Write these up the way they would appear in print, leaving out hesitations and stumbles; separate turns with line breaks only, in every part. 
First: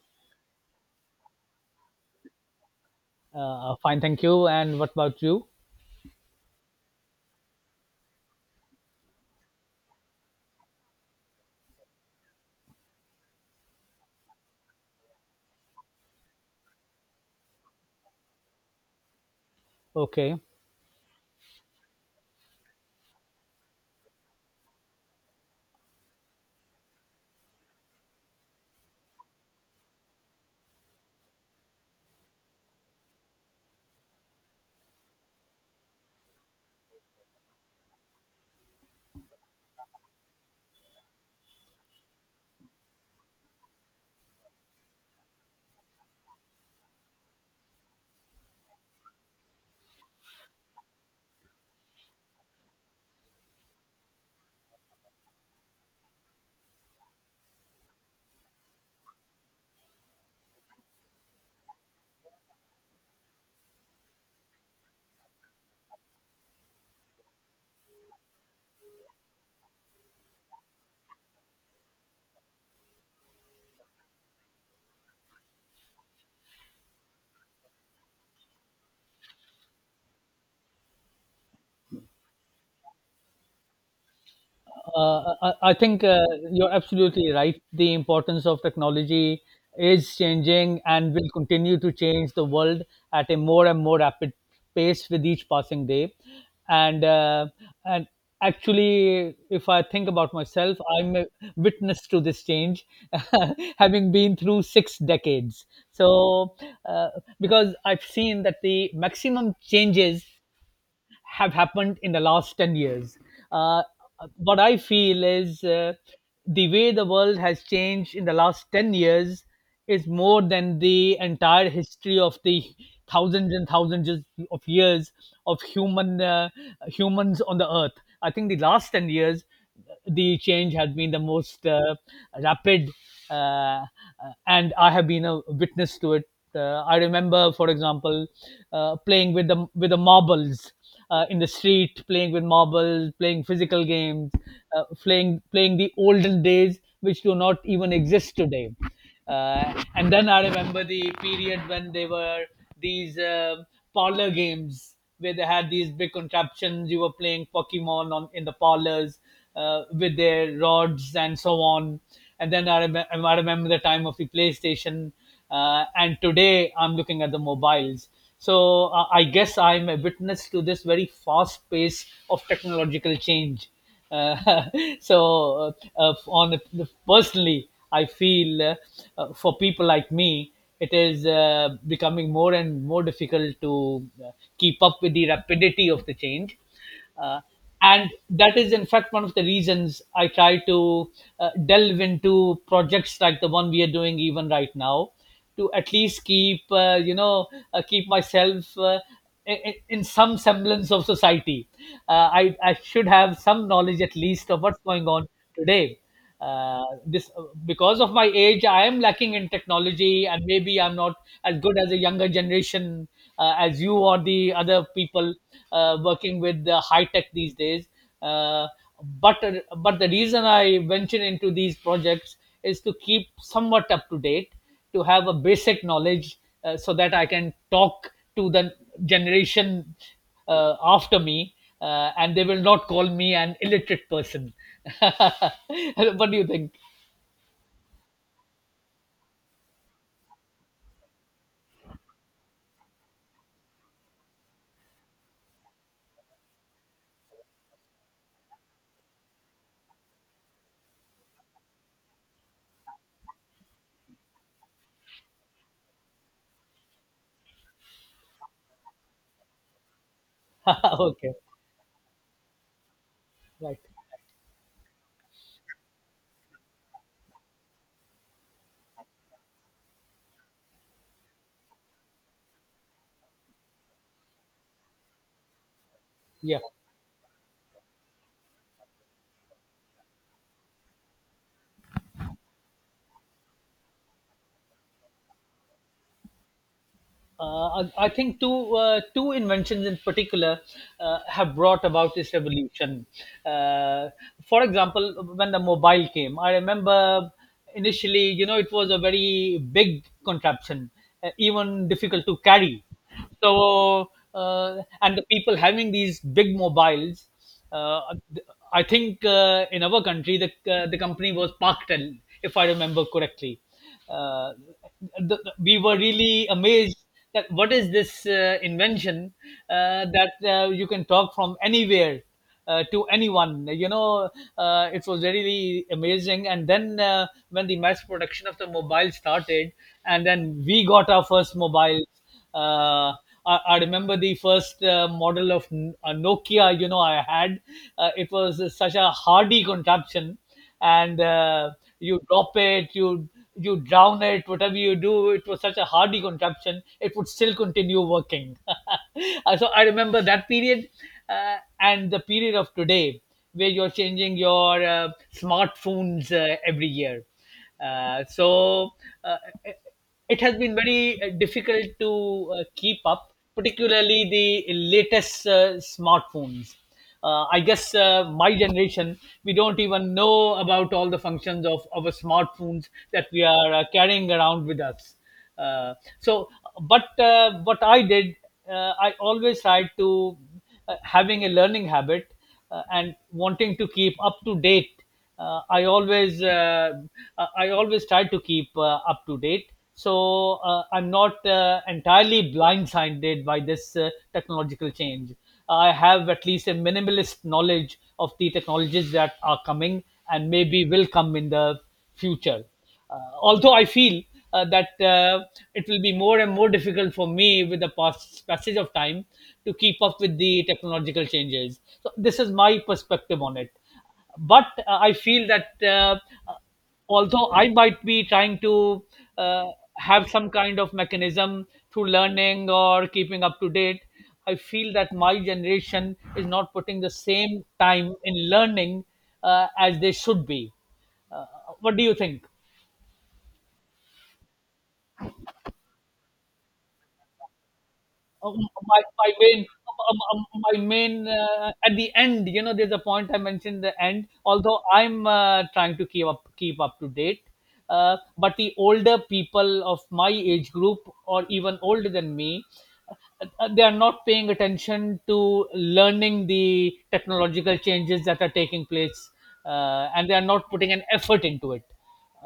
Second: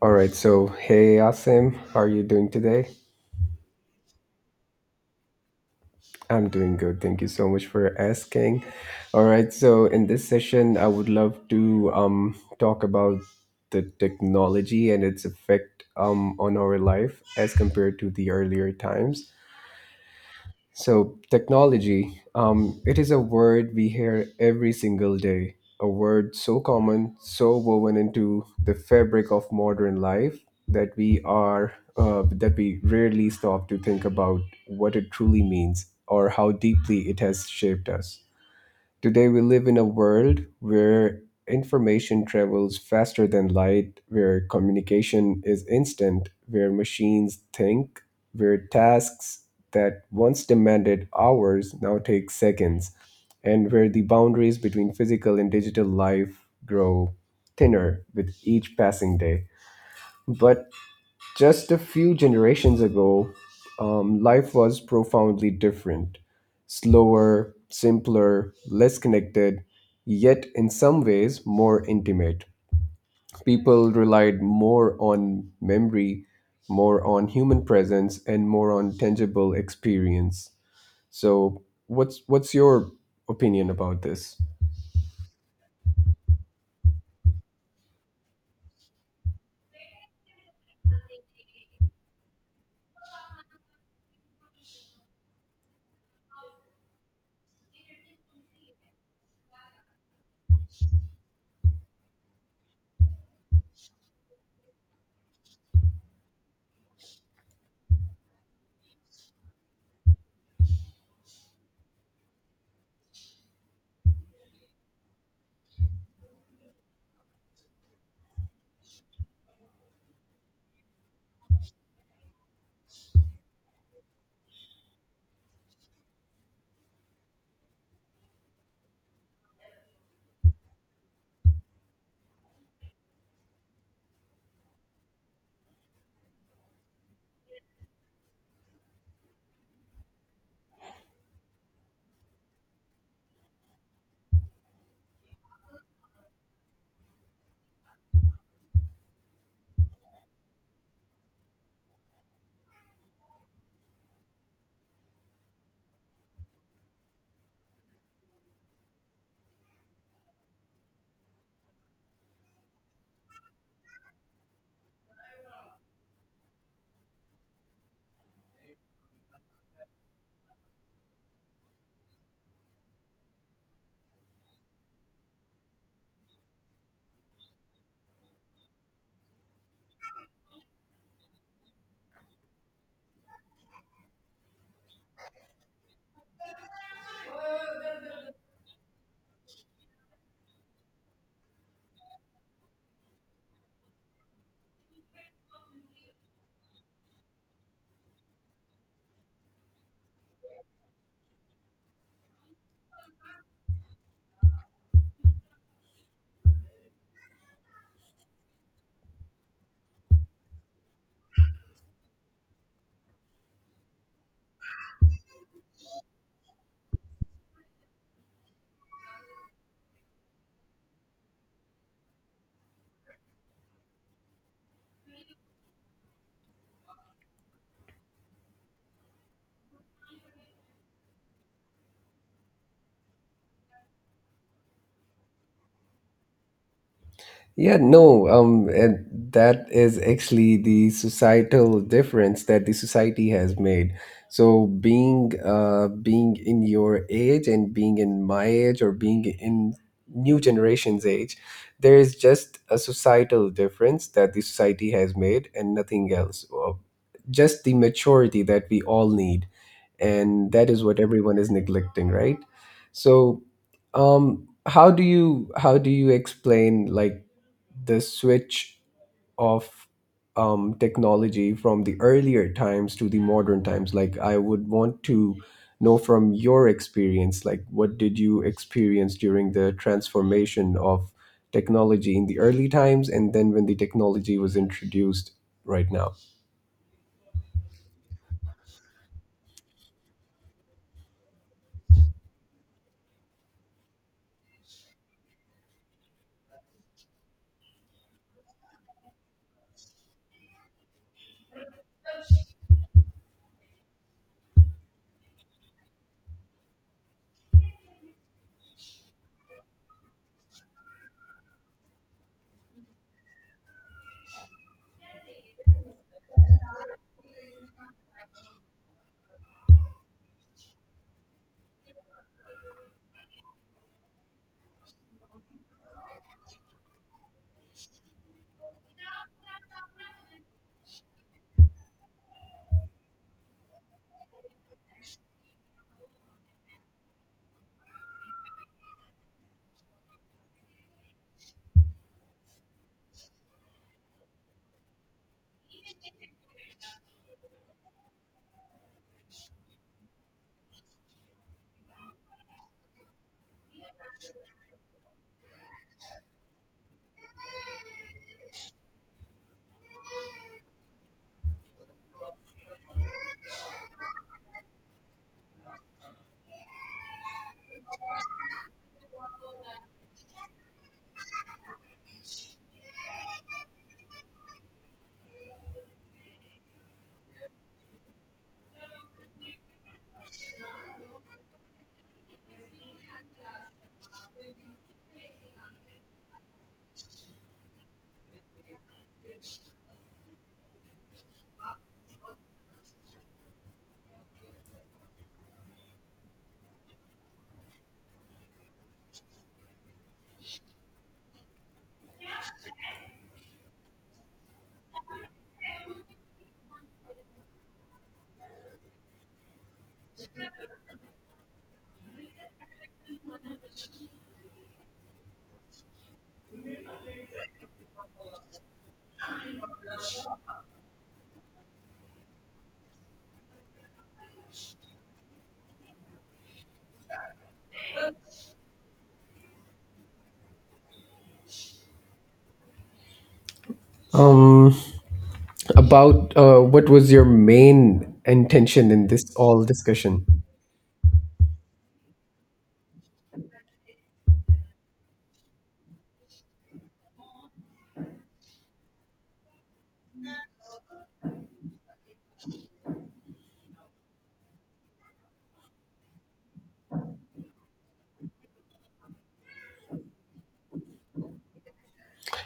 All right, so hey Asim, how are you doing today?
Fine, thank you. And what about you?
I'm doing good. Thank you so much for asking. All right, so in this session, I would love to talk about the technology and its effect on our life as compared to the earlier times.
Okay.
So, technology, it is a word we hear every single day, a word so common, so woven into the fabric of modern life that we are that we rarely stop to think about what it truly means or how deeply it has shaped us. Today, we live in a world where information travels faster than light, where communication is instant, where machines think, where tasks that once demanded hours now take seconds, and where the boundaries between physical and digital life grow thinner with each passing day. But just a few generations ago, life was profoundly different, slower, simpler, less connected, yet in some ways more intimate. People relied more on memory, more on human presence, and more on tangible experience. So, what's your opinion about this?
I think you're absolutely right. The importance of technology is changing and will continue to change the world at a more and more rapid pace with each passing day. And uh, and Actually, if I think about myself, I'm a witness to this change, having been through six decades. So uh, because I've seen that the maximum changes have happened in the last 10 years. Uh, what I feel is the way the world has changed in the last 10 years is more than the entire history of the thousands and thousands of years of humans on the earth. I think the last 10 years the change has been the most rapid, uh, uh, and I have been a witness to it. I remember, for example, playing with the marbles in the street, playing with marbles, playing physical games, playing the olden days, which do not even exist today. And then I remember the period when they were these parlor games where they had these big contraptions. You were playing Pokemon on in the parlors with their rods and so on. And then I remember the time of the PlayStation, and today I'm looking at the mobiles. I guess I'm a witness to this very fast pace of technological change. Uh, Personally, I feel for people like me, it is becoming more and more difficult to keep up with the rapidity of the change. Uh, and that is, in fact, one of the reasons I try to delve into projects like the one we are doing even right now to at least keep, you know, keep myself in some semblance of society. I should have some knowledge at least of what's going on today uh, this because of my age I am lacking in technology and maybe I'm not as good as a younger generation, as you or the other people working with the high tech these days. uh, but uh, but the reason I venture into these projects is to keep somewhat up to date, to have a basic knowledge, so that I can talk to the generation after me, and they will not call me an illiterate person. What do you think?
Yeah, no, and that is actually the societal difference that the society has made. So being in your age and being in my age or being in new generation's age, there is just a societal difference that the society has made and nothing else. Just the maturity that we all need, and that is what
Okay.
everyone is neglecting, right? So,
Right.
how do you explain, like, the switch of technology from the earlier times to the modern times? Like, I would want to know from
Yeah.
your experience, like, what did you experience during the transformation of technology in the early times and then when the technology was introduced right now?
I think two inventions in particular have brought about this revolution. Uh, for example, when the mobile came, I remember initially, you know, it was a very big contraption, even difficult to carry. So, uh, and the people having these big mobiles, uh, I think in our country, the company was Parktel, if I remember correctly. Uh, we were really amazed that what is this invention that you can talk from anywhere to anyone. You know, it was really amazing. And then When the mass production of the mobile started, and then we got our first mobiles. Uh, I remember the first model of Nokia. You know, I had— it was such a hardy contraption, and you drop it, you drown it, whatever you do, it was such a hardy contraption, it would still continue working. So I remember that period and the period of today where you're changing your smartphones every year. Uh, so uh, it has been very difficult to keep up, particularly the latest smartphones. I guess my generation, we don't even know about all the functions of our smartphones that we are carrying around with us. Uh, so, but What I did, I always tried to— having a learning habit and wanting to keep up to date, uh, I always uh, I always try to keep up to date. I'm not entirely blindsided by this technological change. I have at least a minimalist knowledge of the technologies that are coming and maybe will come in the future. Although I feel that it will be more and more difficult for me with the past passage of time to keep up with the technological changes. So this is my perspective on it, but I feel that although I might be trying to uh, have some kind of mechanism through learning or keeping up to date, I feel that my generation is not putting the same time in learning as they should be. uh, what do you think?
Um, about what was your main intention
My,
in
my
this all
main
discussion?
my main— at the end, you know, there's a point I mentioned the end, although I'm trying to keep up to date, uh, but the older people of my age group or even older than me they are not paying attention to learning the technological changes that are taking place, and they are not putting an effort into it.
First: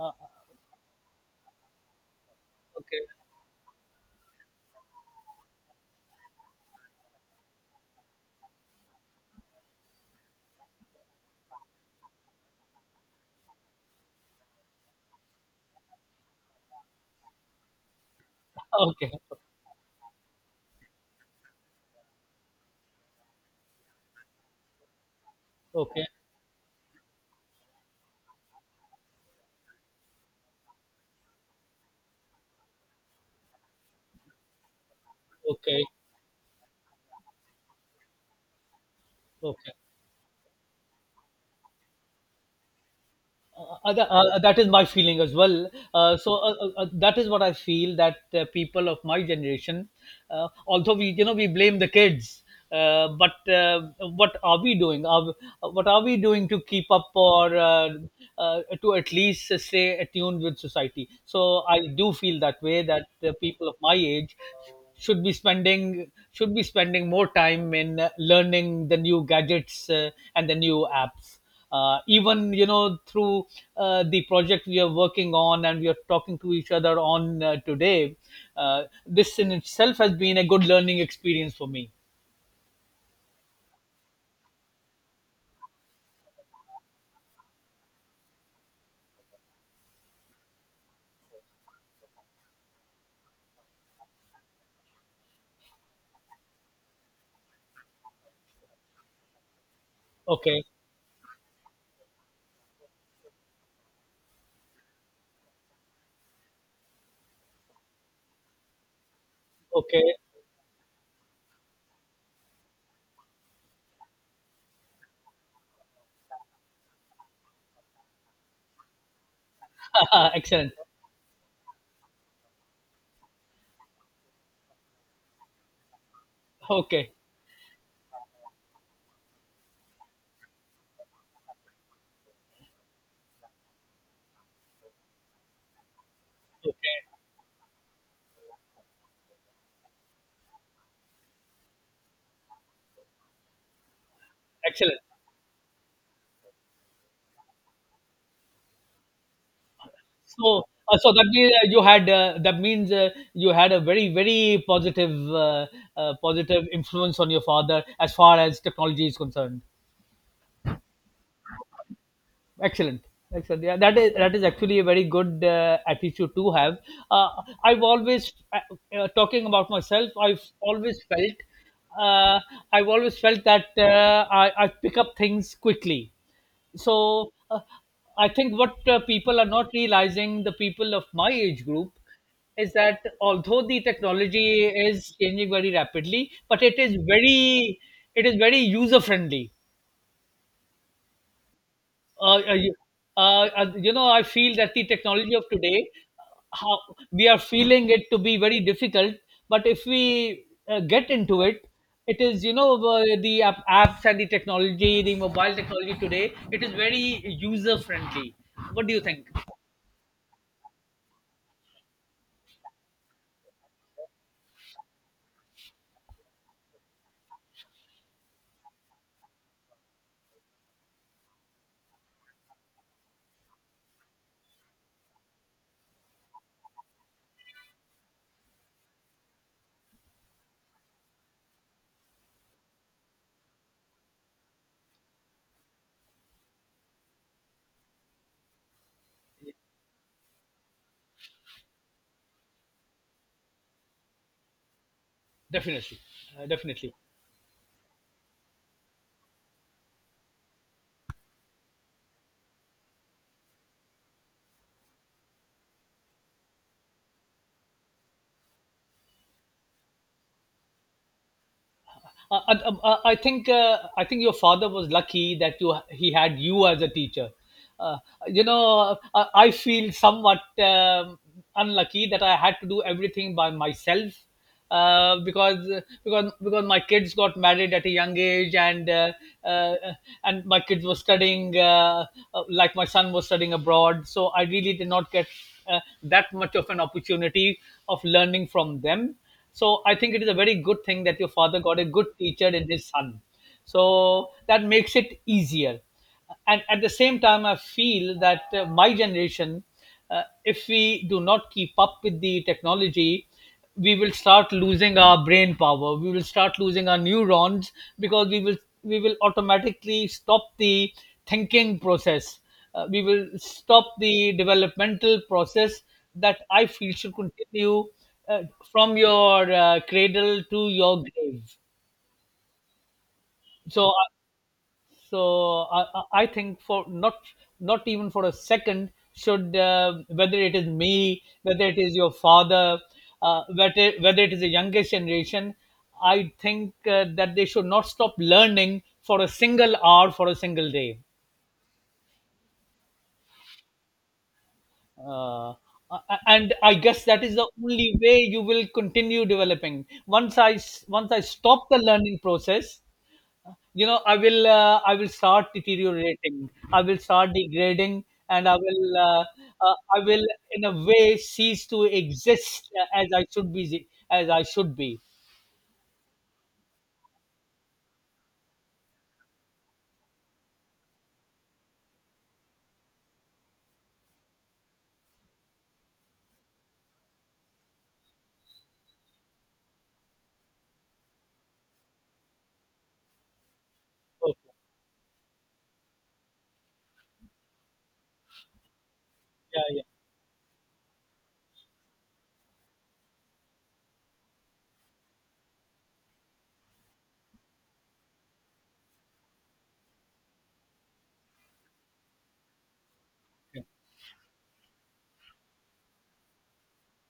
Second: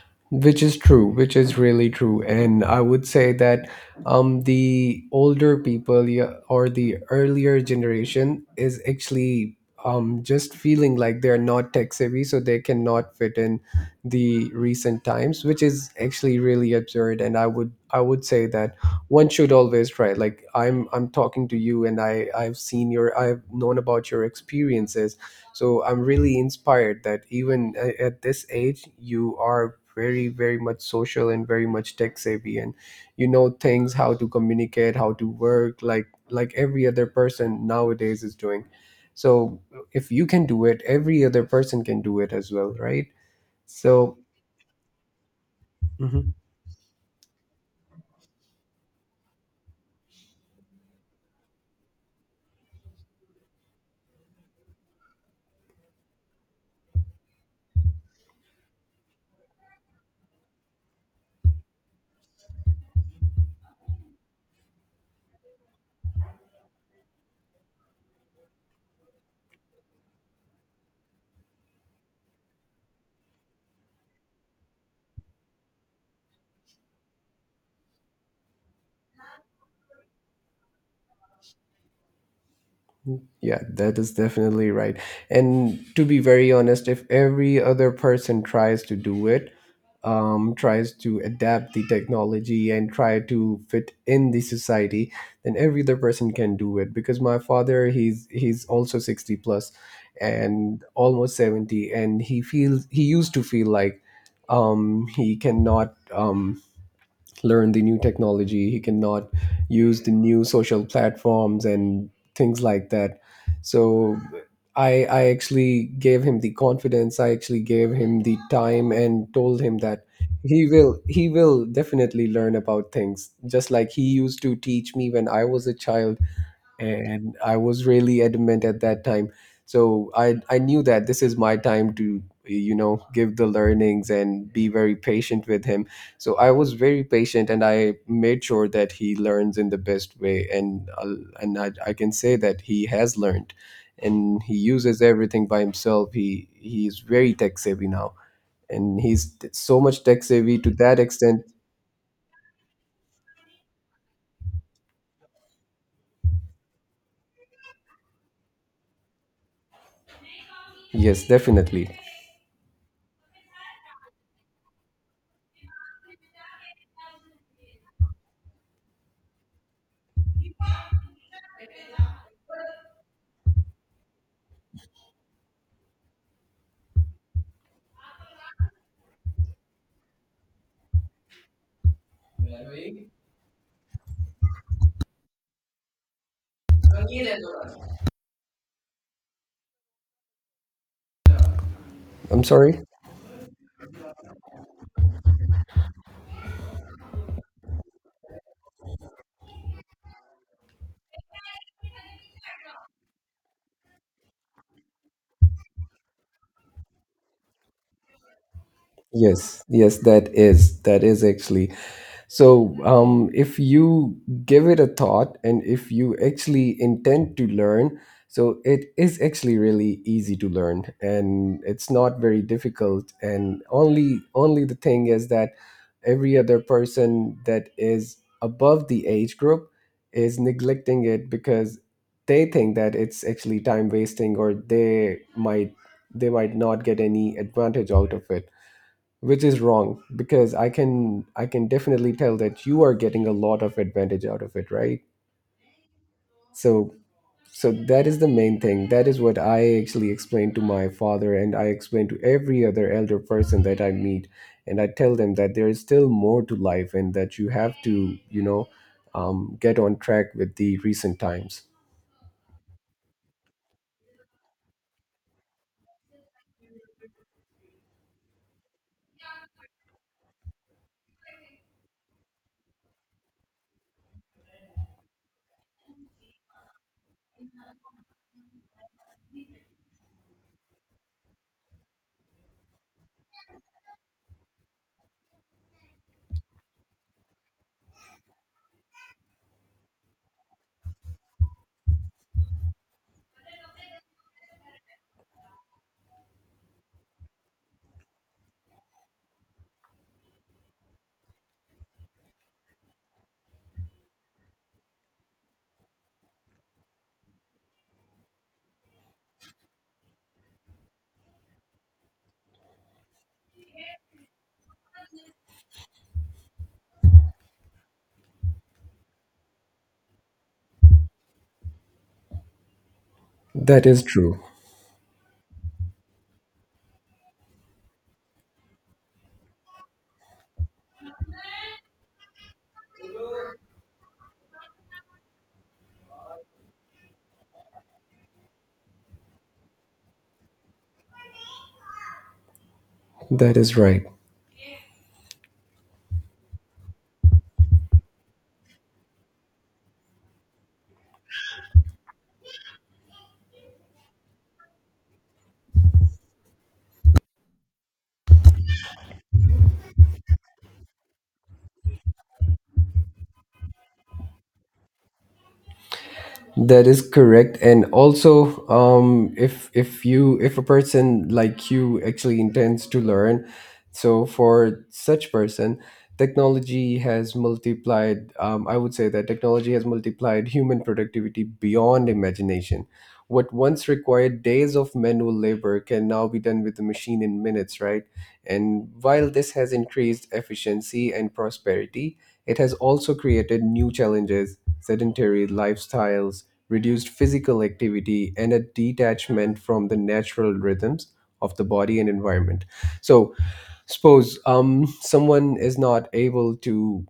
uh,
Which is really true, and I would
okay.
say that um, the older people, yeah, or the earlier generation is actually um, just feeling like they're not tech savvy, so they cannot fit in the recent times, which is actually really absurd. And I would say that
Okay.
one should always try. Like, I'm talking to you, and I've known about your experiences, so I'm
Okay.
really inspired that even at this age you are very very much social and very much tech savvy and you know things, how to communicate, how to work,
Okay.
like every other person nowadays is doing. So
Okay.
if you can do it, every other person can do it as well, right? So
That is my feeling as well.
mhm.
That is what I feel, that people of my generation, although we, you know, we blame the kids, but what are we doing? Are— what are we doing to keep up, or to at least stay attuned with society? So I do feel that way, that the people of my age should be spending more time in learning the new gadgets and the new apps, even, you know, through the project we are working on and we are talking to each other on today. This in itself has been a good learning experience for me.
Yeah, that is definitely right. And to be very honest, if every other person tries to do it, tries to adapt the technology and try to fit in the society, then every other person can do it. Because my father, he's also 60 plus,
Okay.
and almost 70, and he used to feel like he cannot learn the new technology, he cannot use the
Okay.
new social platforms and things like that. So I actually gave him the confidence, I actually gave him the time and told him that he
Excellent.
will he will definitely learn about things just like he used to teach me when I was a child,
Okay.
and I was really adamant at that time. So I knew that this is my time to, you know, give the learnings and be very patient with him. So I was
Okay.
very patient and I made sure that he learns in the best way, and I can say that he has learned and he
Excellent.
uses everything by himself. He's very tech savvy now and he's so much tech savvy
so
to
uh,
that
so that
extent.
means you had that means you had a very, very positive positive influence on your father as far as technology is concerned.
Yes, definitely.
Excellent. Excellent. Yeah, that is— that is actually a very good attitude to have. Uh, I've always Talking about myself, uh, I've always felt that I pick up things quickly. So uh, I think what people are not realizing, the people of my age group, is that although the technology is changing very rapidly, but it is very user friendly. uh,
I'm
uh, you-
sorry.
you know, I feel that the technology of today, how we are feeling it to be very difficult. But if we get into it, it is, you know, the apps and the technology, the mobile technology today, it is very user friendly. What do you think?
Yes, yes, that is actually. So, if you give it a thought and if you actually intend to learn, so it is actually really easy to learn and it's not very difficult. And only the thing is that every other person that is above the age group is neglecting it because they think that it's actually time wasting, or they might, they might not get any advantage out of it, which is wrong because I can definitely tell that you are getting a lot of advantage out of it, right?
Definitely, definitely.
So, so that is the main thing, that is what I actually explain to my father and I explain to every other elder person that I meet, and I tell them that there is still more to life and that you have to, you know, get on track with the recent times.
I think your father was lucky that you he had you as a teacher. Uh, you know, I feel somewhat unlucky that I had to do everything by myself, uh, because because because my kids got married at a young age, uh, and my kids were studying— like my son was studying abroad. So I really did not get that much of an opportunity of learning from them, so I think it is a very good thing that your father got a good teacher in his son. So that makes it easier. And at the same time, I feel that my generation, if we do not keep up with the technology, we will start losing our brain power. We will start losing our neurons because we will automatically stop the thinking process. We will stop the developmental process that I feel should continue uh, from your cradle to your grave.
That
So, uh,
is true.
so I I think, for not— not even for a second should whether it is me, whether it is your father, whether it is the youngest generation, I think that they should not stop learning for a single hour, for a single day.
That is right.
Uh, and I guess that is the only way you will continue developing. Once I stop the learning process, you know, I will start deteriorating, I will start degrading, and I will in a way cease to exist as I should be, as I should be.
That is correct. And also, if a person like you actually intends to learn, so for such person, technology has multiplied. I would say that technology has multiplied human productivity beyond imagination. What once
Okay.
required days of manual labor can now be done with the machine in minutes, right? And while this
Yeah.
has
Yeah.
increased efficiency and prosperity, it has also created new challenges, sedentary lifestyles, reduced physical activity, and a detachment from the natural rhythms of the body and environment. So, suppose someone is not able to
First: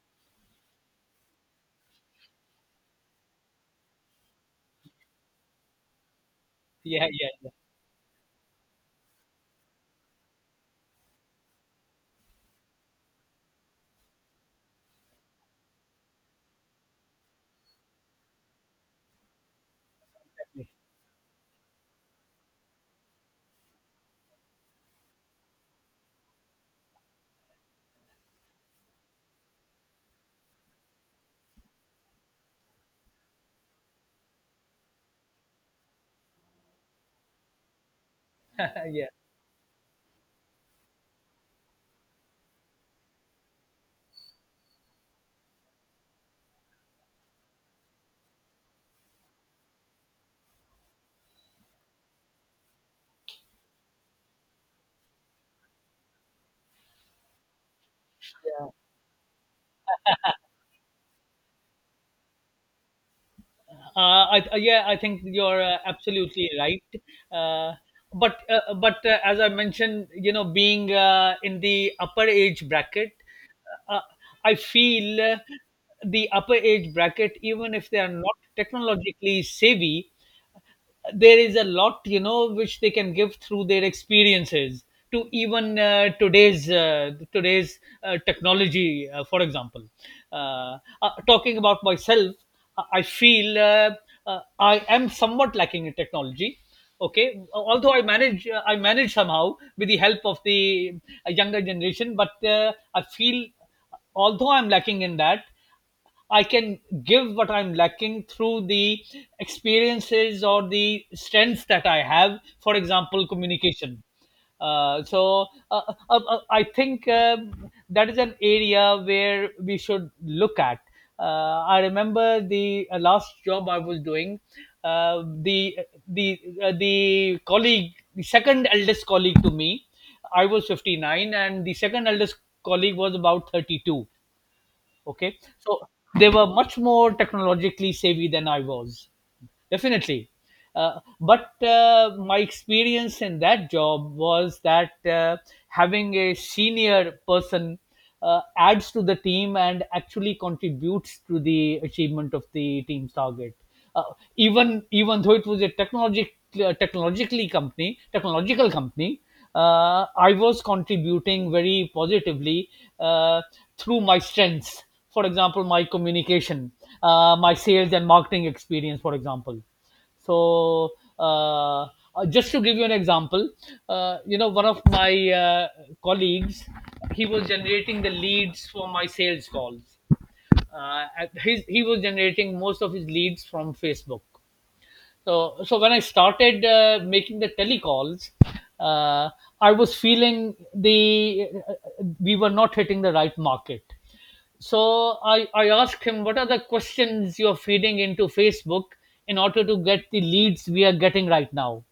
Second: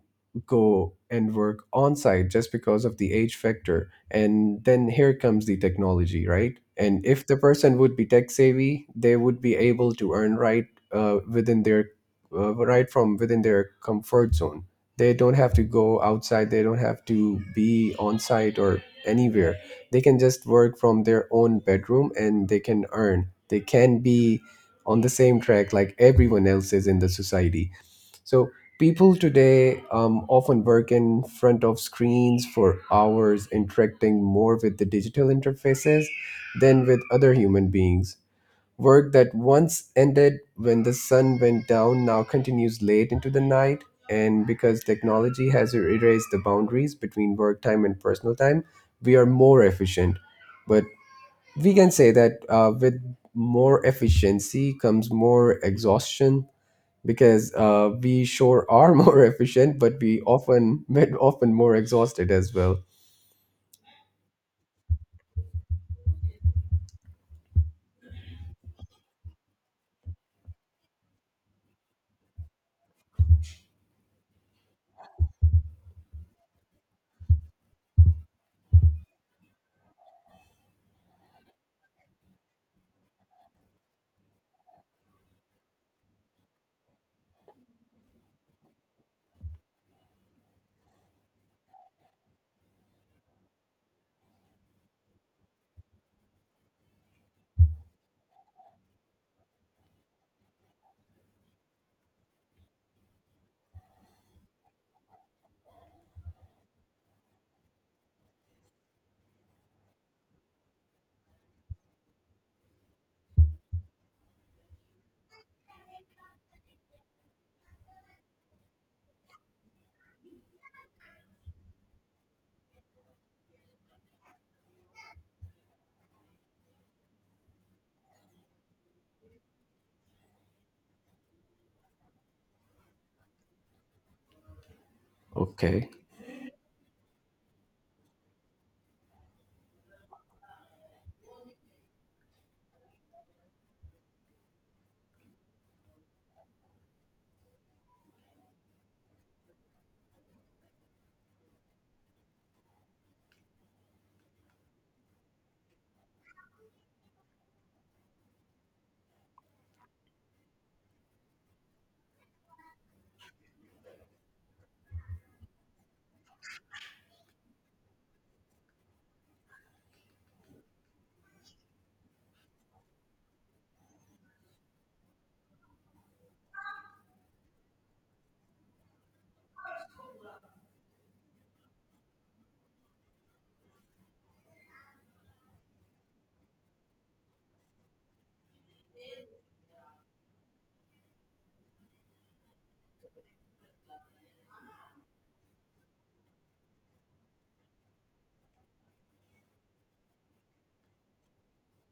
go and work on site just because of the age factor. And then here comes the technology, right? And
Yeah.
if
Yeah.
the
Yeah.
person would be tech savvy, they would be able to earn, right, within their right from within their comfort zone. They don't have to go outside. They don't have to be on site or anywhere. They can just
Yeah.
work from their own bedroom and they can earn. They can be on the same track like everyone else is in the society. So people today often work in front of screens for hours, interacting more with the digital interfaces than with other human beings.
Yeah.
Work that once ended when the sun went down now continues late into the night. And because technology has erased the boundaries between work time and personal time, we are more efficient. But we can say that with more efficiency comes more exhaustion, because we sure are more efficient, but we often, but often more exhausted as well.
Yeah, I think you're absolutely right. Uh, but as I mentioned, you know, being in the upper age bracket, uh, I feel the upper age bracket, even if they are not technologically savvy, there is a lot, you know, which they can give through their experiences to even today's technology, for example. Talking about myself, I feel uh, I am somewhat lacking in technology. Okay. Although I manage I manage somehow with the help of the younger generation, but I feel although I'm lacking in that, I can give what I'm lacking through the experiences or the strengths that I have. For example, communication. So, I think that is an area where we should look at. I remember the last job I was doing. Uh, the the the colleague, the second eldest colleague to me, I was 59, and the second eldest colleague was about 32. Okay.
Okay,
So they were much more technologically savvy than I was, definitely. But my experience in that job was that having a senior person adds to the team and actually contributes to the achievement of the team's target. Uh, even even though it was a technological company, I was contributing very positively, uh, through my strengths, for example my communication, my sales and marketing experience, for example. So uh, uh, just to give you an example, you know, one of my colleagues, he was generating the leads for my sales calls. He was generating most of his leads from Facebook. So when I started making the telecalls, uh, I was feeling the we were not hitting the right market. So I asked him, what are the questions you're feeding into Facebook in order to get the leads we are getting right now?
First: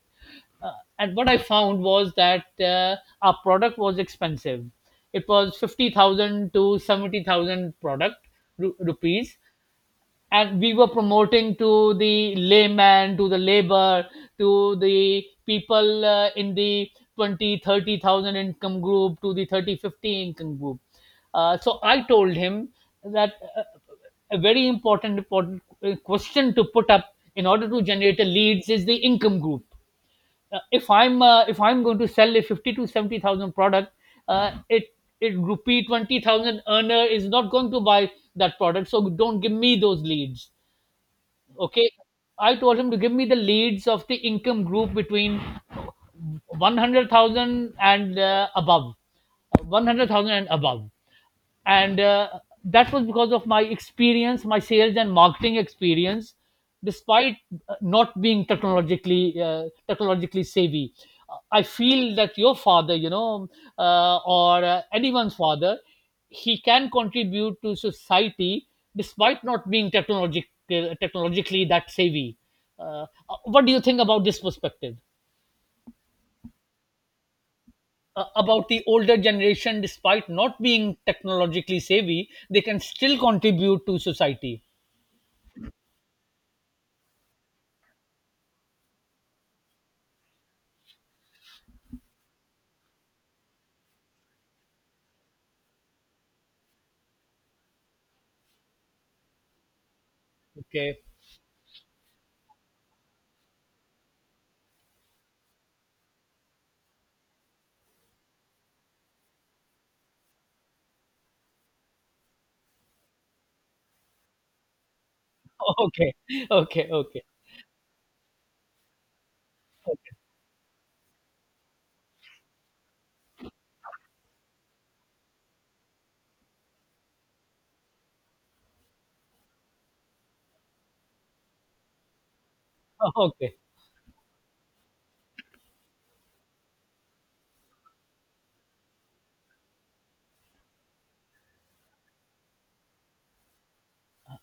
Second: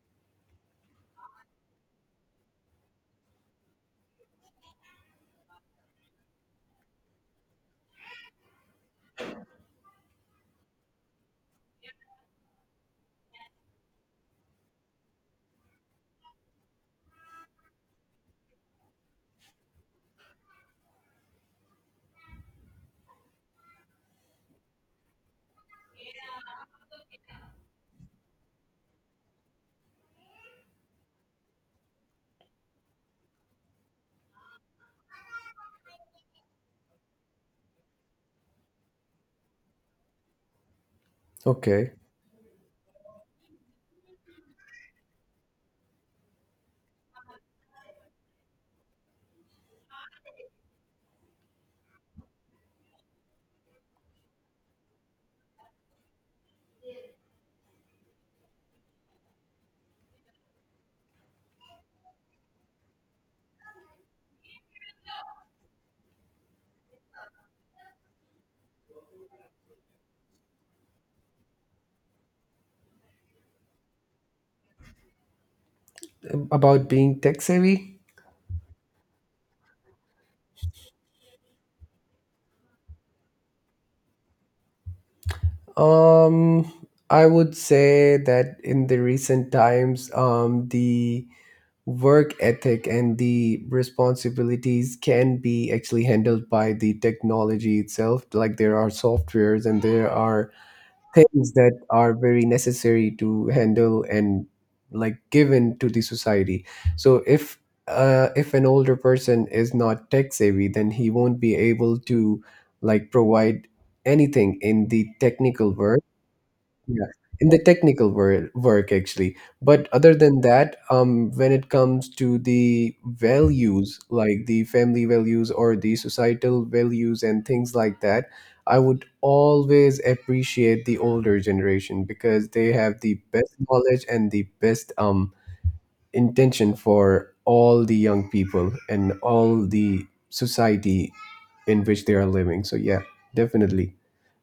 Uh, and what I found was that our product was expensive. It was 50,000 to 70,000 product rupees, and we were promoting to the layman, to the labor, to the people, in the 20, 30,000 income group, to the 30, 50 income group. So I told him that a very important question to put up in order to generate a leads is the income group. If I'm going to sell a 50 to 70,000 product, uh, it it rupee 20,000 earner is not going to buy that product, so don't give me those leads. Okay.
okay.
I told him to give me the leads of the income group between 100,000 and, above 100,000 and above. And that was because of my experience, my sales and marketing experience, despite not being technologically savvy. I feel that your father, you know, or anyone's father, he can contribute to society despite not being technologically that savvy. uh, what do you think about this perspective,
About being tech savvy,
about the older generation? Despite not being technologically savvy, they can still contribute to society.
um, I would say that in the recent times um, the work ethic and the responsibilities can be actually handled by the technology itself. Like there are softwares and there are
Okay.
things that are very necessary to handle and like given to the society. So if an older person is not tech savvy, then he won't be able to like provide anything in the technical world.
Okay, okay,
Yeah,
okay,
in the technical work actually. But other
okay,
than that, when it comes to the values, like the family values or the societal values and things like that, I would always appreciate the older generation because they have the best
okay.
knowledge and the best um, intention for all the young people and all the society in which they are living. So yeah, definitely.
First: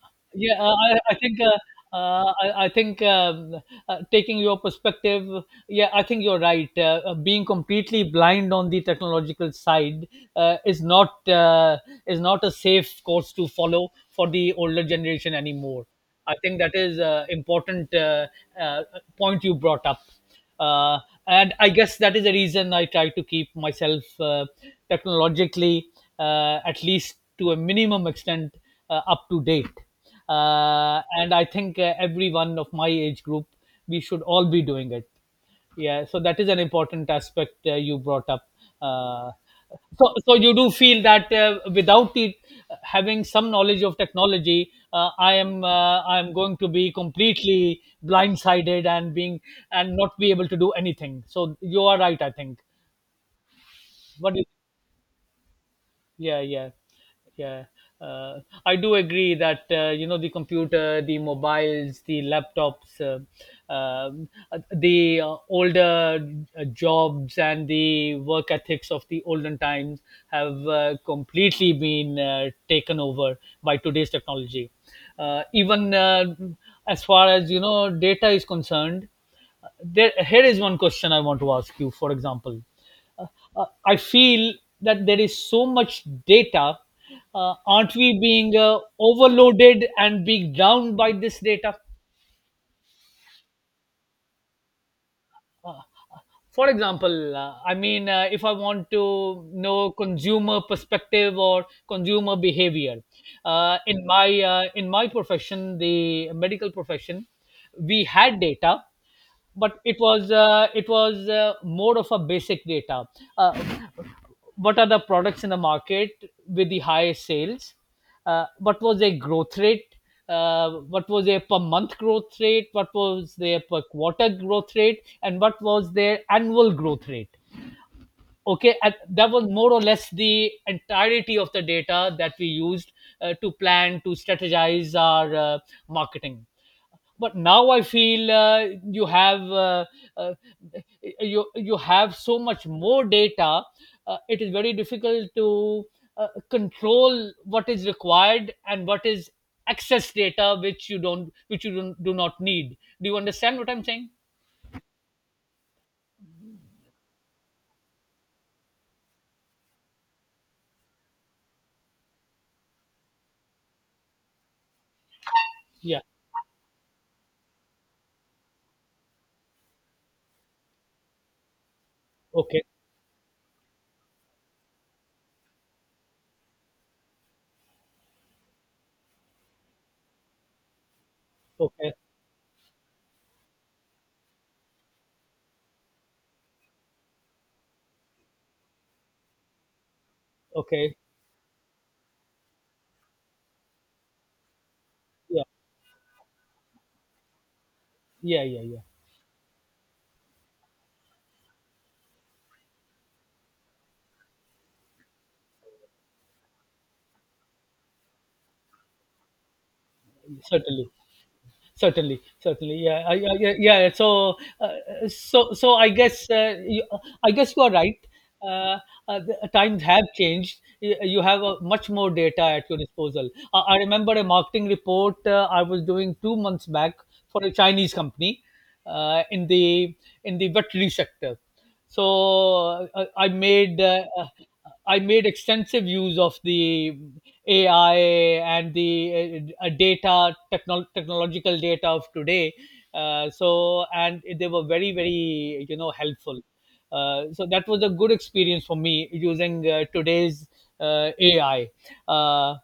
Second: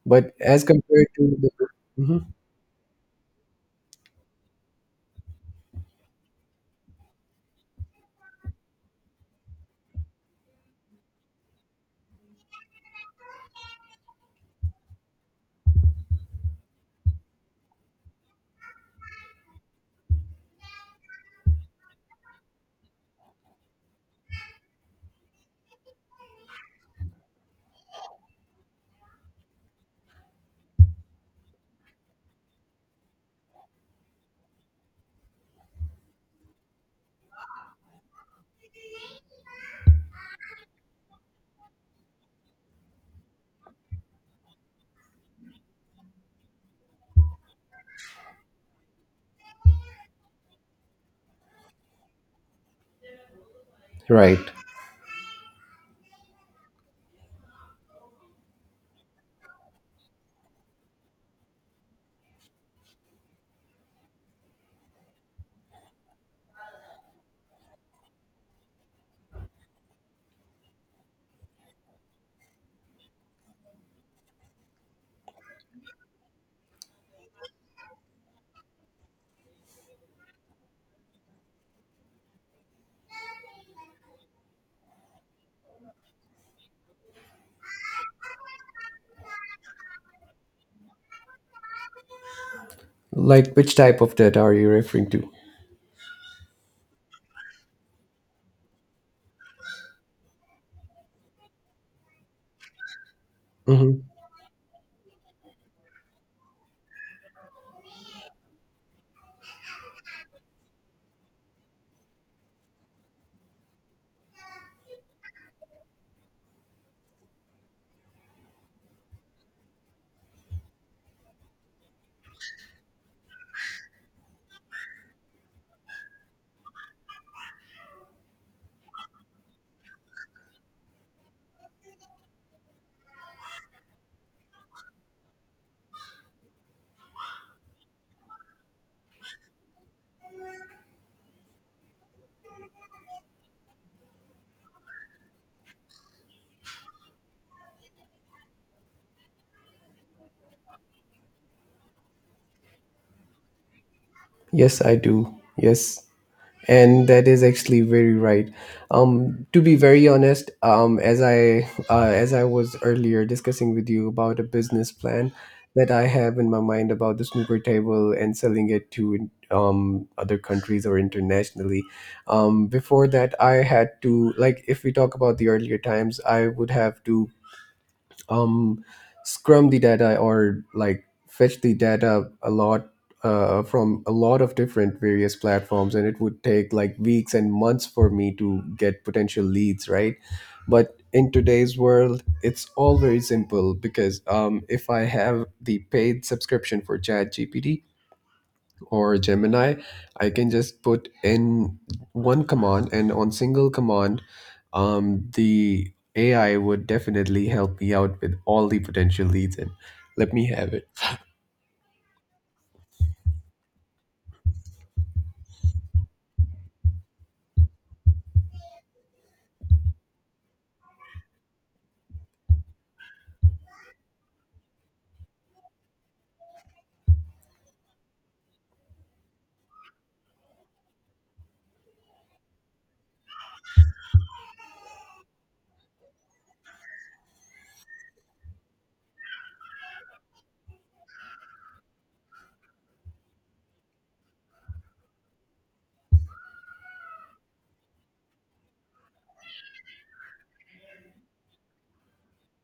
But
Yeah,
as
uh, I,
compared
I
to
think
the
uh,
mhm,
uh, I, I think taking your perspective, yeah, I think you're right. Being completely blind on the technological side uh, is not uh, is not a safe course to follow for the older generation anymore. I think that is important, uh, point you brought up. Uh, and I guess that is the reason I try to keep myself, technologically, at least to a minimum extent, up to date, and I think, everyone of my age group, we should all be doing it, yeah. So that is an important aspect you brought up. Uh, so so you do feel that, without it having some knowledge of technology, I am going to be completely blindsided, and being and not be able to do anything. So you are right, I think. What
right.
do you... Yeah, yeah, yeah. uh, I do agree that, you know, the computer, the mobiles, the laptops, the older jobs and the work ethics of the olden times have completely been taken over by today's technology. Even, as far as, you know, data is concerned, there here is one question I want to ask you, for example. uh, I feel that there is so much data. Aren't we being overloaded and being drowned by this data?
Like which type of debt are you referring to?
For example, I mean, if I want to know consumer perspective or consumer behavior,
Hmm.
in my profession, the medical profession, we had data, but it was more of a basic data. Uh, what are the products in the market with the highest sales? What was their growth rate? What was their per month growth rate? What was their per quarter growth rate? And what was their annual growth rate? Okay. And that was more or less the entirety of the data that we used to plan, to strategize our marketing. But now I feel, you have uh, you you have so much more data, it is very difficult to control what is required and what is excess data which you don't, do not need. Do you understand what I'm saying?
Yes, I do. Yes. And that is actually very right. To be very honest, as I was earlier discussing with you about a business plan that
Yeah.
I have in my mind about the snooker table and selling it to other countries or internationally.
Okay,
Before that, I had to, like, if we talk about the earlier times, I would have to um, scrum the data or, like, fetch the
okay,
data a lot from a lot of different various platforms, and it would take like weeks and months for me to get potential leads, right?
okay.
But in today's world it's all very simple because if I
Yeah,
have the paid subscription for Chat GPT
yeah, yeah, yeah.
or Gemini, I can just put in one command, and on single command, the AI would definitely help me out with all the potential leads and let me have it.
Certainly, certainly, certainly. Yeah, yeah. So I guess I guess you are right. uh, the times have changed. You have much more data at your disposal. I remember a marketing report I was doing 2 months back for a Chinese company, uh, in the in the veterinary sector. so uh, i made uh, uh, I made extensive use of the AI and the data, technological data of today. And they were very, very, you know, helpful. So that was a good experience for me using today's AI. Uh,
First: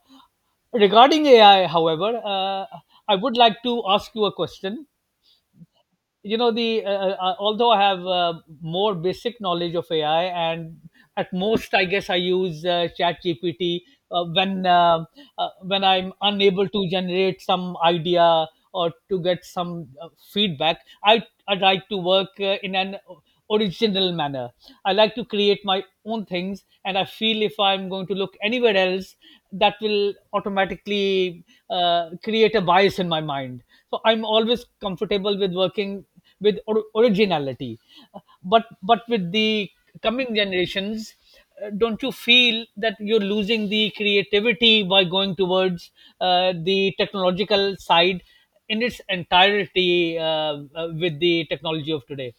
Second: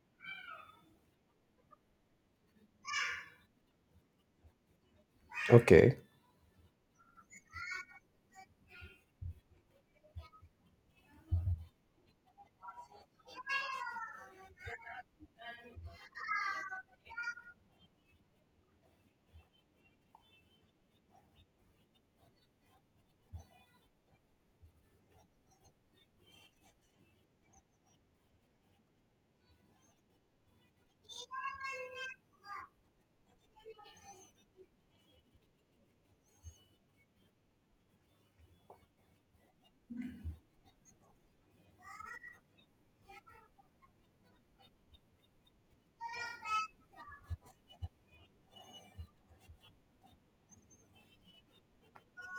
Regarding AI, however, I would like to ask you a question.
Okay.
You know, the although I have, more basic knowledge of AI, and at most I guess I use Chat GPT, uh, when uh, when I'm unable to generate some idea or to get some feedback. I like to work in an original manner. I like to create my own things, and I feel if I'm going to look anywhere else, that will automatically create a bias in my mind. So I'm always comfortable with working with originality. But with the coming generations, don't you feel that you're losing the creativity by going towards the technological side in its entirety, with the technology of today?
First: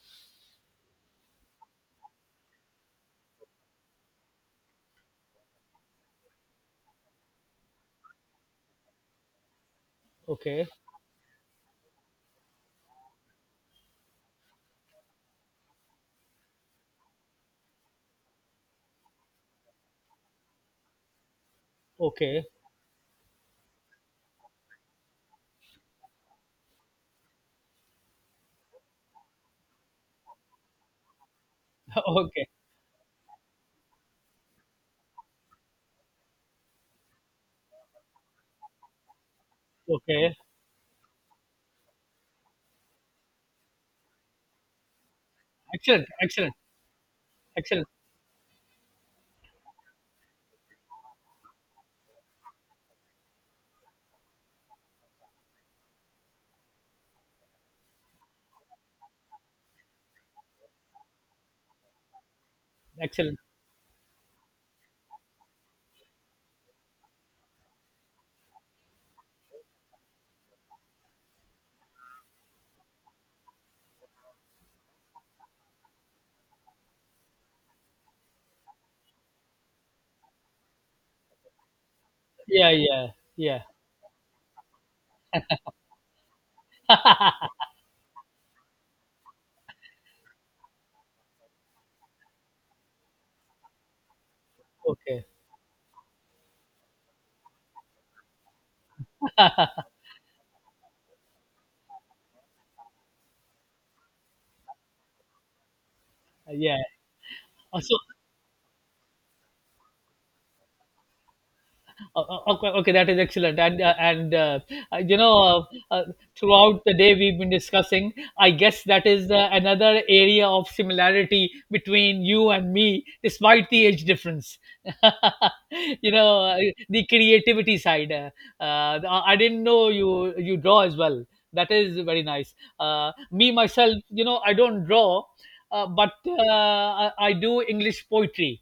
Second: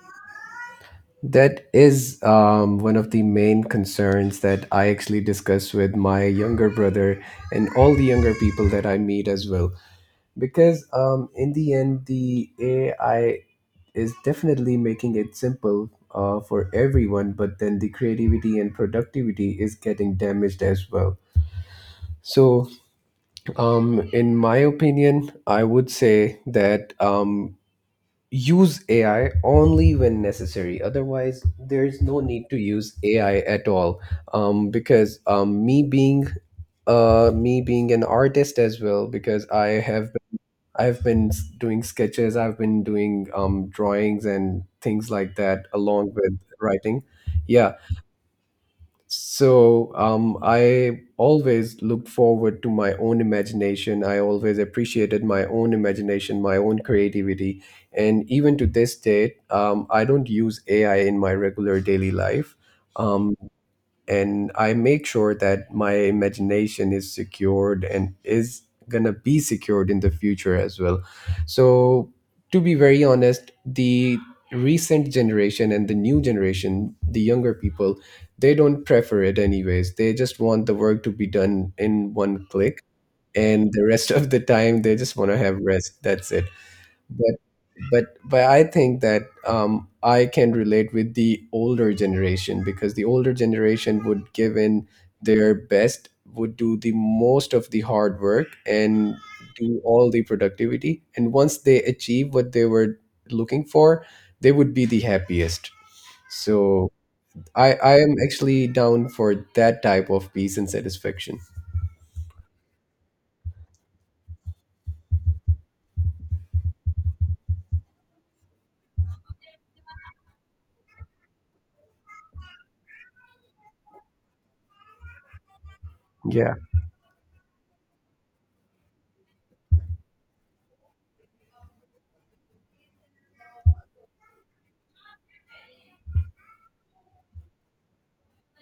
That is one of the main concerns that I actually discuss with my younger brother and all the younger people that I meet as well.
Okay,
Because in the end, the AI is definitely making it simple for everyone, but then the creativity and productivity is getting damaged as well.
okay.
So in my opinion I would say that use AI only when necessary, otherwise there is no need
Okay,
to use AI at all. Um, because me being an artist as well, because I have,
okay.
I've been doing sketches, I've been doing drawings and things like that,
Excellent,
along with
excellent,
writing. Yeah.
excellent,
So I always looked forward to my own imagination. I always appreciated my own imagination, my own creativity. And even to this date, I don't use AI in my regular daily life. Um,
excellent.
and I make sure that my imagination is secured and is gonna be secured in the future as well. So, to be very honest, the recent generation and the new generation, the younger people, they don't prefer it anyways. They just want the work to be done in one
Yeah,
click,
yeah, yeah.
and the rest of the time, they just want to have rest. That's it. But, but I think that I can relate with the older generation, because the older generation would give in
Okay.
their best, would do the most of the hard work and do all the productivity, and once they achieve what they were looking for, they would be the happiest.
Yeah.
So I
Also.
I am actually down for that type of peace and satisfaction.
Okay, okay, that is excellent. And you know, throughout the day we've been discussing. I guess that is another area of similarity between you and me, despite the age difference. You know,
Yeah,
the creativity side. I didn't know you draw as well. That is very nice. Me myself, you know, I don't draw, but I do English poetry.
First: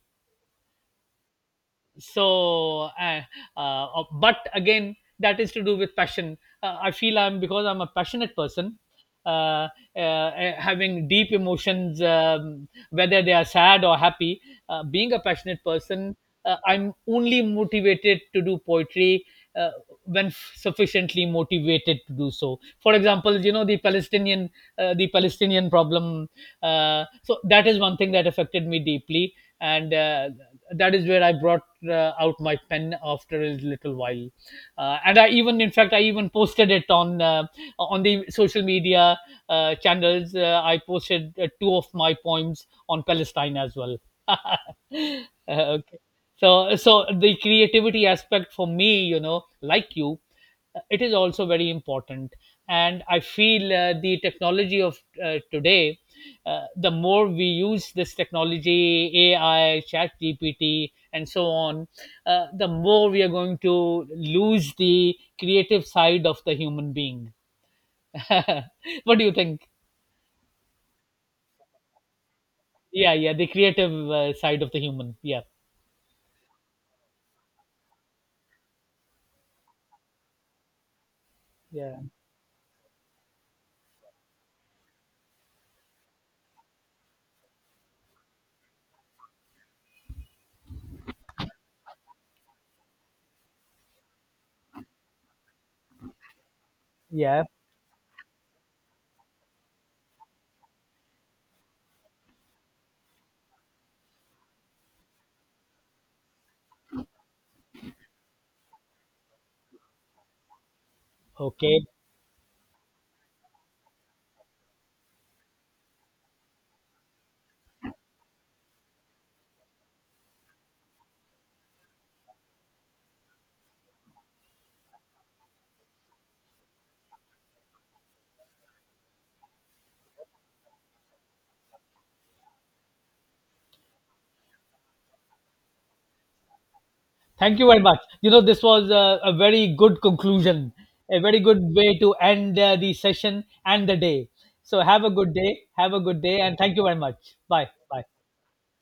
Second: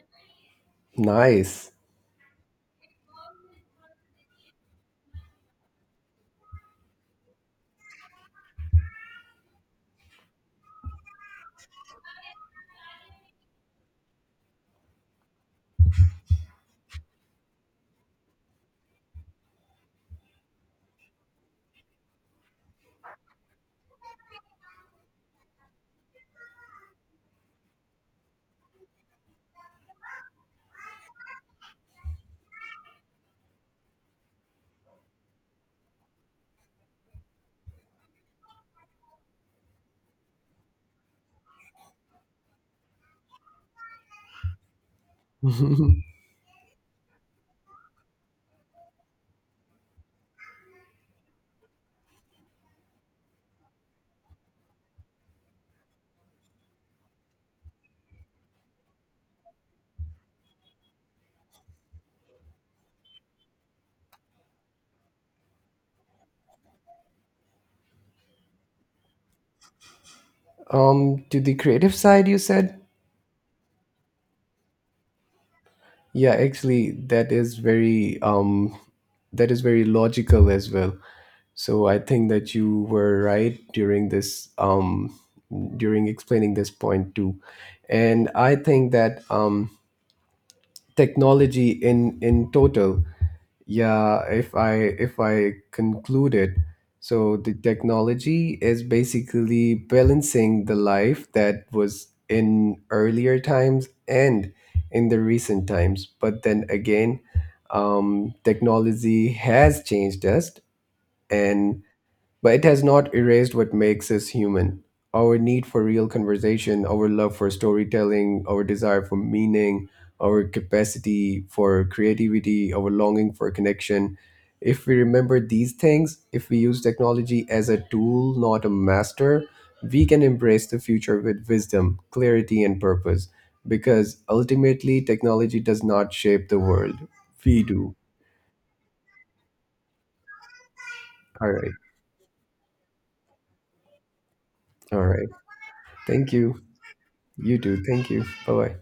nice.
So uh, uh, uh, but again, that is to do with passion. I feel I'm because I'm a passionate person, uh, uh, having deep emotions, whether they are sad or happy, being a passionate person, I'm only motivated to do poetry uh, when sufficiently motivated to do so. For example, you know, the Palestinian problem, so that is one thing that affected me deeply. And that is where I brought out my pen after a little while, and I even, in fact, I even posted it on the social media channels. I posted two of my poems on Palestine as well. Okay.
um,
So the creativity aspect for me, you know, like you, it is also very important, and I feel the technology of today, the more we use this technology, AI, Chat GPT, and so on, the more we are going to lose the creative side of the human being. What do you think?
to the creative side, you said.
Yeah, yeah, the creative side of the human. Yeah,
Yeah, actually, that is very logical as well. So
yeah,
I think that you were right during this during explaining this point too, and I think that technology in total, yeah, if I conclude it, so
yeah.
the technology is basically balancing the life that was in earlier times and in the recent times. But then again, technology has changed us, and
Okay.
but it has not erased what makes us human, our need for real conversation, our love for storytelling, our desire for meaning, our capacity for creativity, our longing for connection. If we remember these things, if we use technology as a tool, not a master, we can embrace the future with wisdom, clarity, and purpose. Because ultimately, technology does not shape the world.
Thank
We
you very
do.
much. You know, this was a very good conclusion, a very
All
good
right.
way to end the session and the day. So, have
All
a
right.
good day. Have a good
Thank
day. And
you.
thank you very much.
You
Bye.
too.
Bye.
Thank you. Bye bye.